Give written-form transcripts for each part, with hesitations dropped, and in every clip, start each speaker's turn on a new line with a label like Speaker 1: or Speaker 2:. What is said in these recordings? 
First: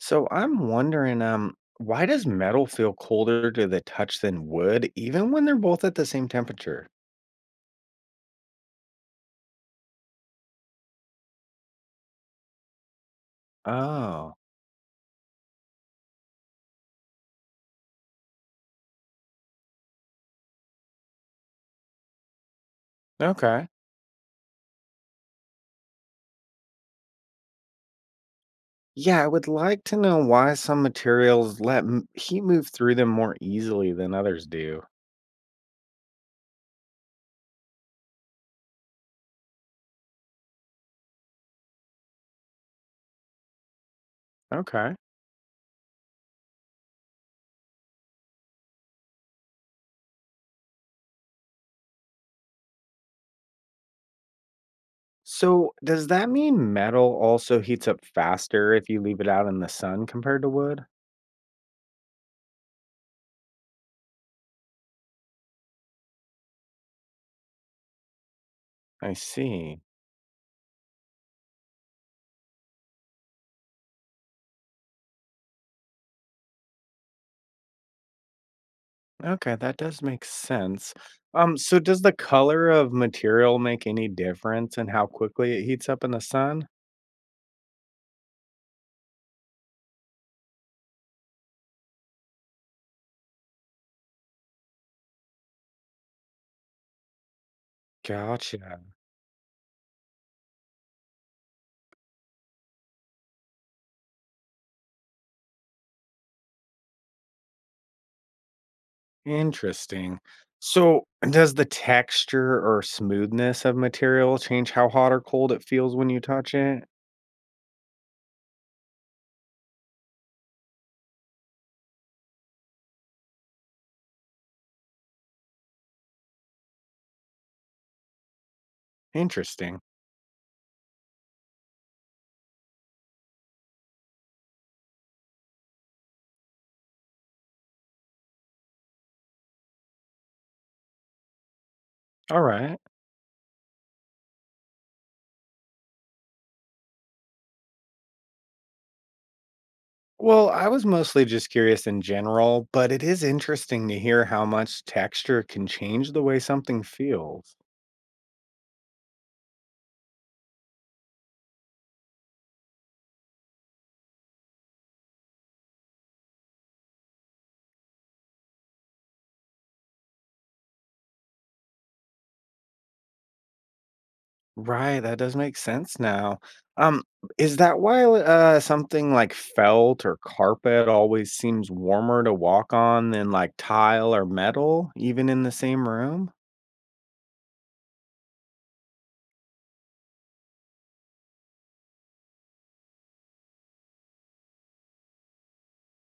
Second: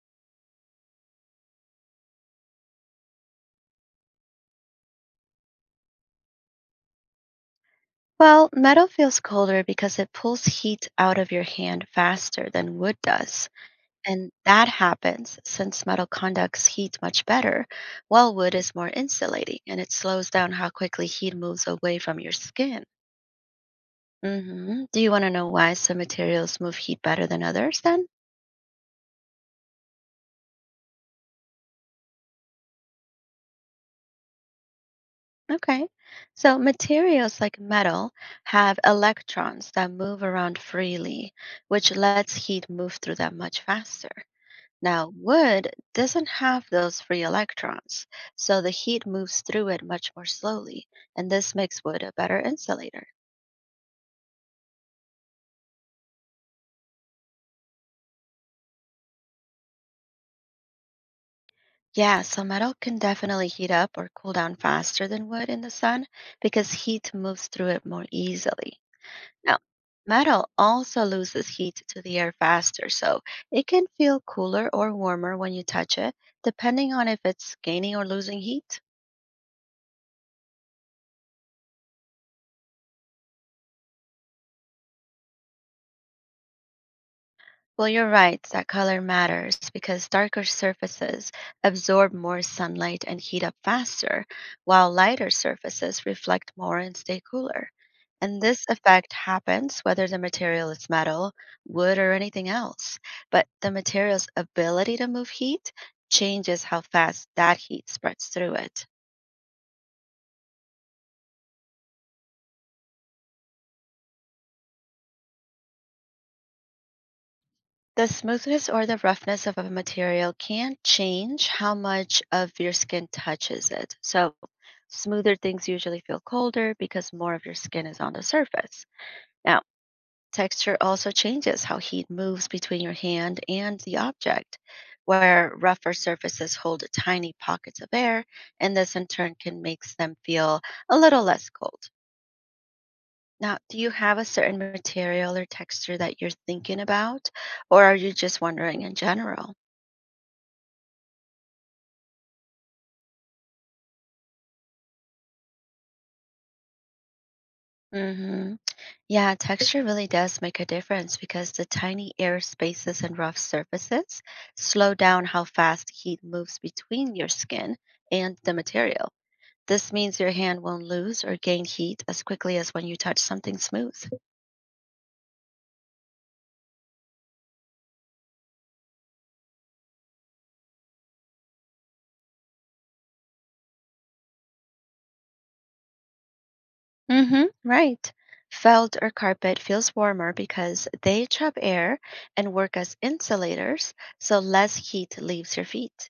Speaker 1: So I'm wondering, why does metal feel colder to the touch than wood, even when they're both at the same temperature?
Speaker 2: Well, metal feels colder because it pulls heat out of your hand faster than wood does. And
Speaker 1: Oh,
Speaker 2: that happens since metal conducts heat much better, while wood is more insulating and it slows down how quickly heat moves away from your skin.
Speaker 1: okay.
Speaker 2: Do you want to know why some materials move heat better than others then?
Speaker 1: Yeah, I would like to know why some materials heat move through them more easily than others do.
Speaker 2: Okay. So, materials like metal have electrons that move around freely, which lets heat move through them much faster.
Speaker 1: Okay.
Speaker 2: Now, wood doesn't have those free electrons, so the heat moves through it much more slowly, and this makes wood a better insulator.
Speaker 1: So, does that mean metal also heats up faster if you leave it out in the sun compared to wood?
Speaker 2: Yeah, so metal can definitely heat up or cool down faster than wood in the sun because heat moves through it more easily.
Speaker 1: I
Speaker 2: Now,
Speaker 1: see.
Speaker 2: metal also loses heat to the air faster, so it can feel cooler or warmer when you touch it, depending on if it's gaining or losing heat.
Speaker 1: Okay, that does make sense. So does the color of material make any difference in how quickly it heats up in the sun?
Speaker 2: Well, you're right that color matters because darker surfaces absorb more sunlight and heat up faster, while lighter surfaces reflect more and stay cooler. And this
Speaker 1: Gotcha.
Speaker 2: effect happens whether the material is metal, wood, or anything else. But the material's ability to move heat changes how fast that heat spreads through it.
Speaker 1: Interesting. So does the texture or smoothness of material change how hot or cold it feels when you touch it?
Speaker 2: The smoothness or the roughness of a material can change how much of your skin touches it. So, smoother things usually feel colder because more of your skin is on the surface. Now,
Speaker 1: Interesting.
Speaker 2: texture also changes how heat moves between your hand and the object, where rougher surfaces hold tiny pockets of air, and this in turn can make them feel a little less cold.
Speaker 1: All right.
Speaker 2: Now, do you have a certain material or texture that you're thinking about, or are you just wondering in general?
Speaker 1: Well, I was mostly just curious in general, but it is interesting to hear how much texture can change the way something feels.
Speaker 2: hmm Yeah, texture really does make a difference because the tiny air spaces and rough surfaces slow down how fast heat moves between your skin and the material. This means your hand won't lose or gain heat as quickly as when you touch something smooth.
Speaker 1: Right, that does make sense now. Um, is that why something like felt or carpet always seems warmer to walk on than like tile or metal, even in the same room?
Speaker 2: Hmm, right. Felt or carpet feels warmer because they trap air and work as insulators, so less heat leaves your feet.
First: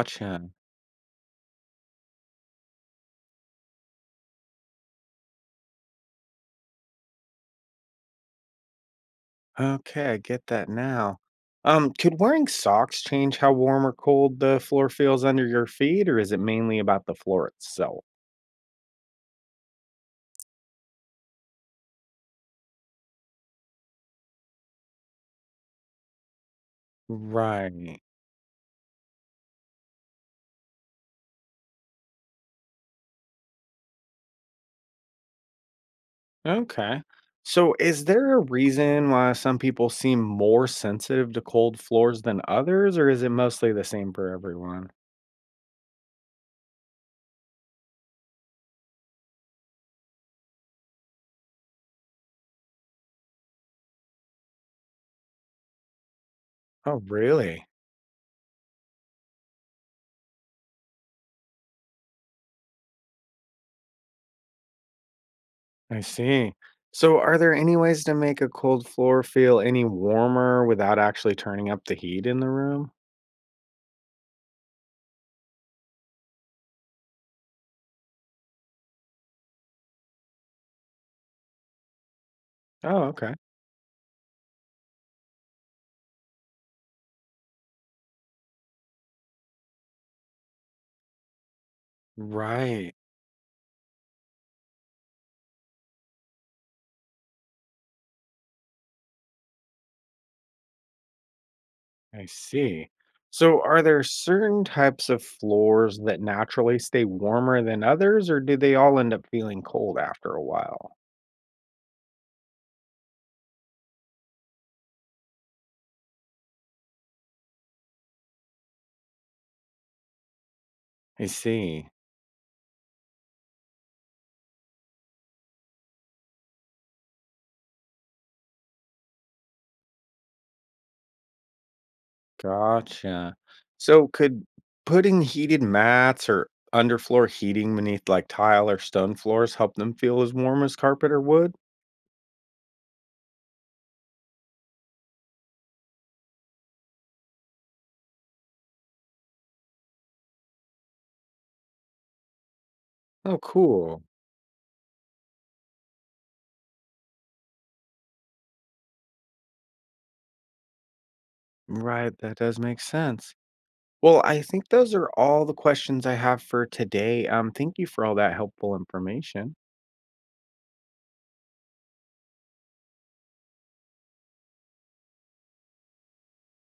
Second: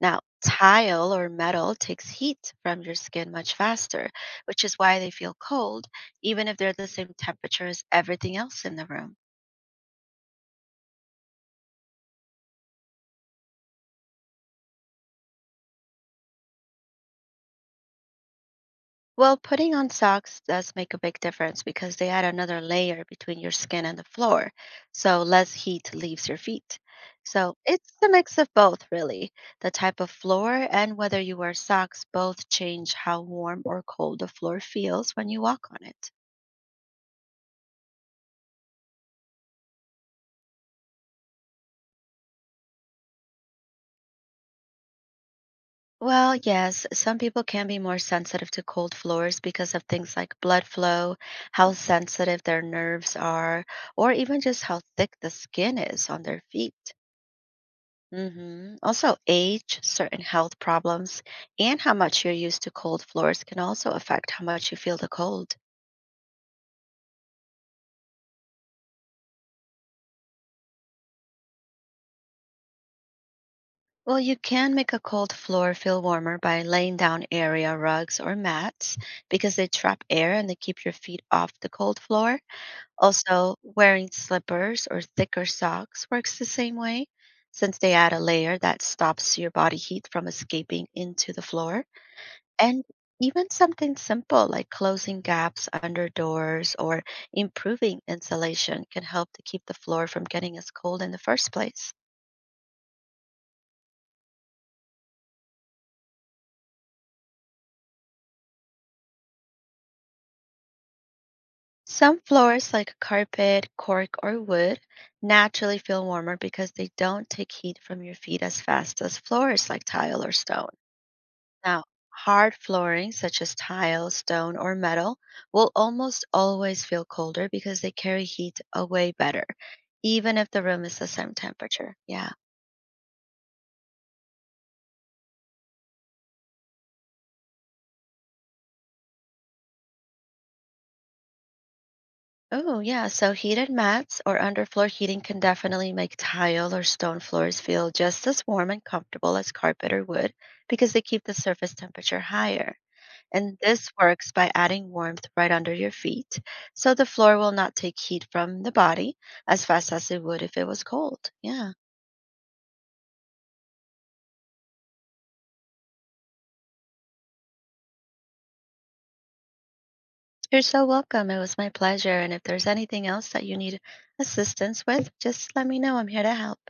Speaker 2: Now, tile or metal takes heat from your skin much faster, which is why they feel cold, even if they're the same temperature as everything else in the room.
Speaker 1: Okay, I get that now. Could wearing socks change how warm or cold the floor feels under your feet, or is it mainly about the floor itself?
Speaker 2: Well, putting on socks does make a big difference because they add another layer between your skin and the floor, so less heat leaves your feet. So it's
Speaker 1: Right.
Speaker 2: a mix of both, really. The type of floor and whether you wear socks both change how warm or cold the floor feels when you walk on it.
Speaker 1: Okay. So, is there a reason why some people seem more sensitive to cold floors than others, or is it mostly the same for everyone?
Speaker 2: Well, yes, some people can be more sensitive to cold floors because of things like blood flow, how sensitive their nerves are, or even just how thick the skin is on their feet.
Speaker 1: Oh, really?
Speaker 2: Also, age, certain health problems, and how much you're used to cold floors can also affect how much you feel the cold.
Speaker 1: I see. So, are there any ways to make a cold floor feel any warmer without actually turning up the heat in the room?
Speaker 2: Well, you can make a cold floor feel warmer by laying down area rugs or mats because they trap air and they keep your feet off the cold floor.
Speaker 1: Oh, okay.
Speaker 2: Also, wearing slippers or thicker socks works the same way since they add a layer that stops your body heat from escaping into the floor. And
Speaker 1: Right.
Speaker 2: even something simple like closing gaps under doors or improving insulation can help to keep the floor from getting as cold in the first place.
Speaker 1: I see. So, are there certain types of floors that naturally stay warmer than others, or do they all end up feeling cold after a while?
Speaker 2: Some floors, like carpet, cork, or wood, naturally feel warmer because they don't take heat from your feet as fast as floors like tile or stone.
Speaker 1: I
Speaker 2: Now,
Speaker 1: see.
Speaker 2: hard flooring such as tile, stone, or metal will almost always feel colder because they carry heat away better, even if the room is the same temperature. Yeah.
Speaker 1: Gotcha. So could putting heated mats or underfloor heating beneath like tile or stone floors help them feel as warm as carpet or wood?
Speaker 2: Oh, yeah. So heated mats or underfloor heating can definitely make tile or stone floors feel just as warm and comfortable as carpet or wood because they keep the surface temperature higher.
Speaker 1: Oh,
Speaker 2: And this
Speaker 1: cool.
Speaker 2: works by adding warmth right under your feet, so the floor will not take heat from the body as fast as it would if it was cold. Yeah.
Speaker 1: Right, that does make sense. Well, I think those are all the questions I have for today. Thank you for all that helpful information.
Speaker 2: You're so welcome. It was my pleasure. And if there's anything else that you need assistance with, just let me know. I'm here to help.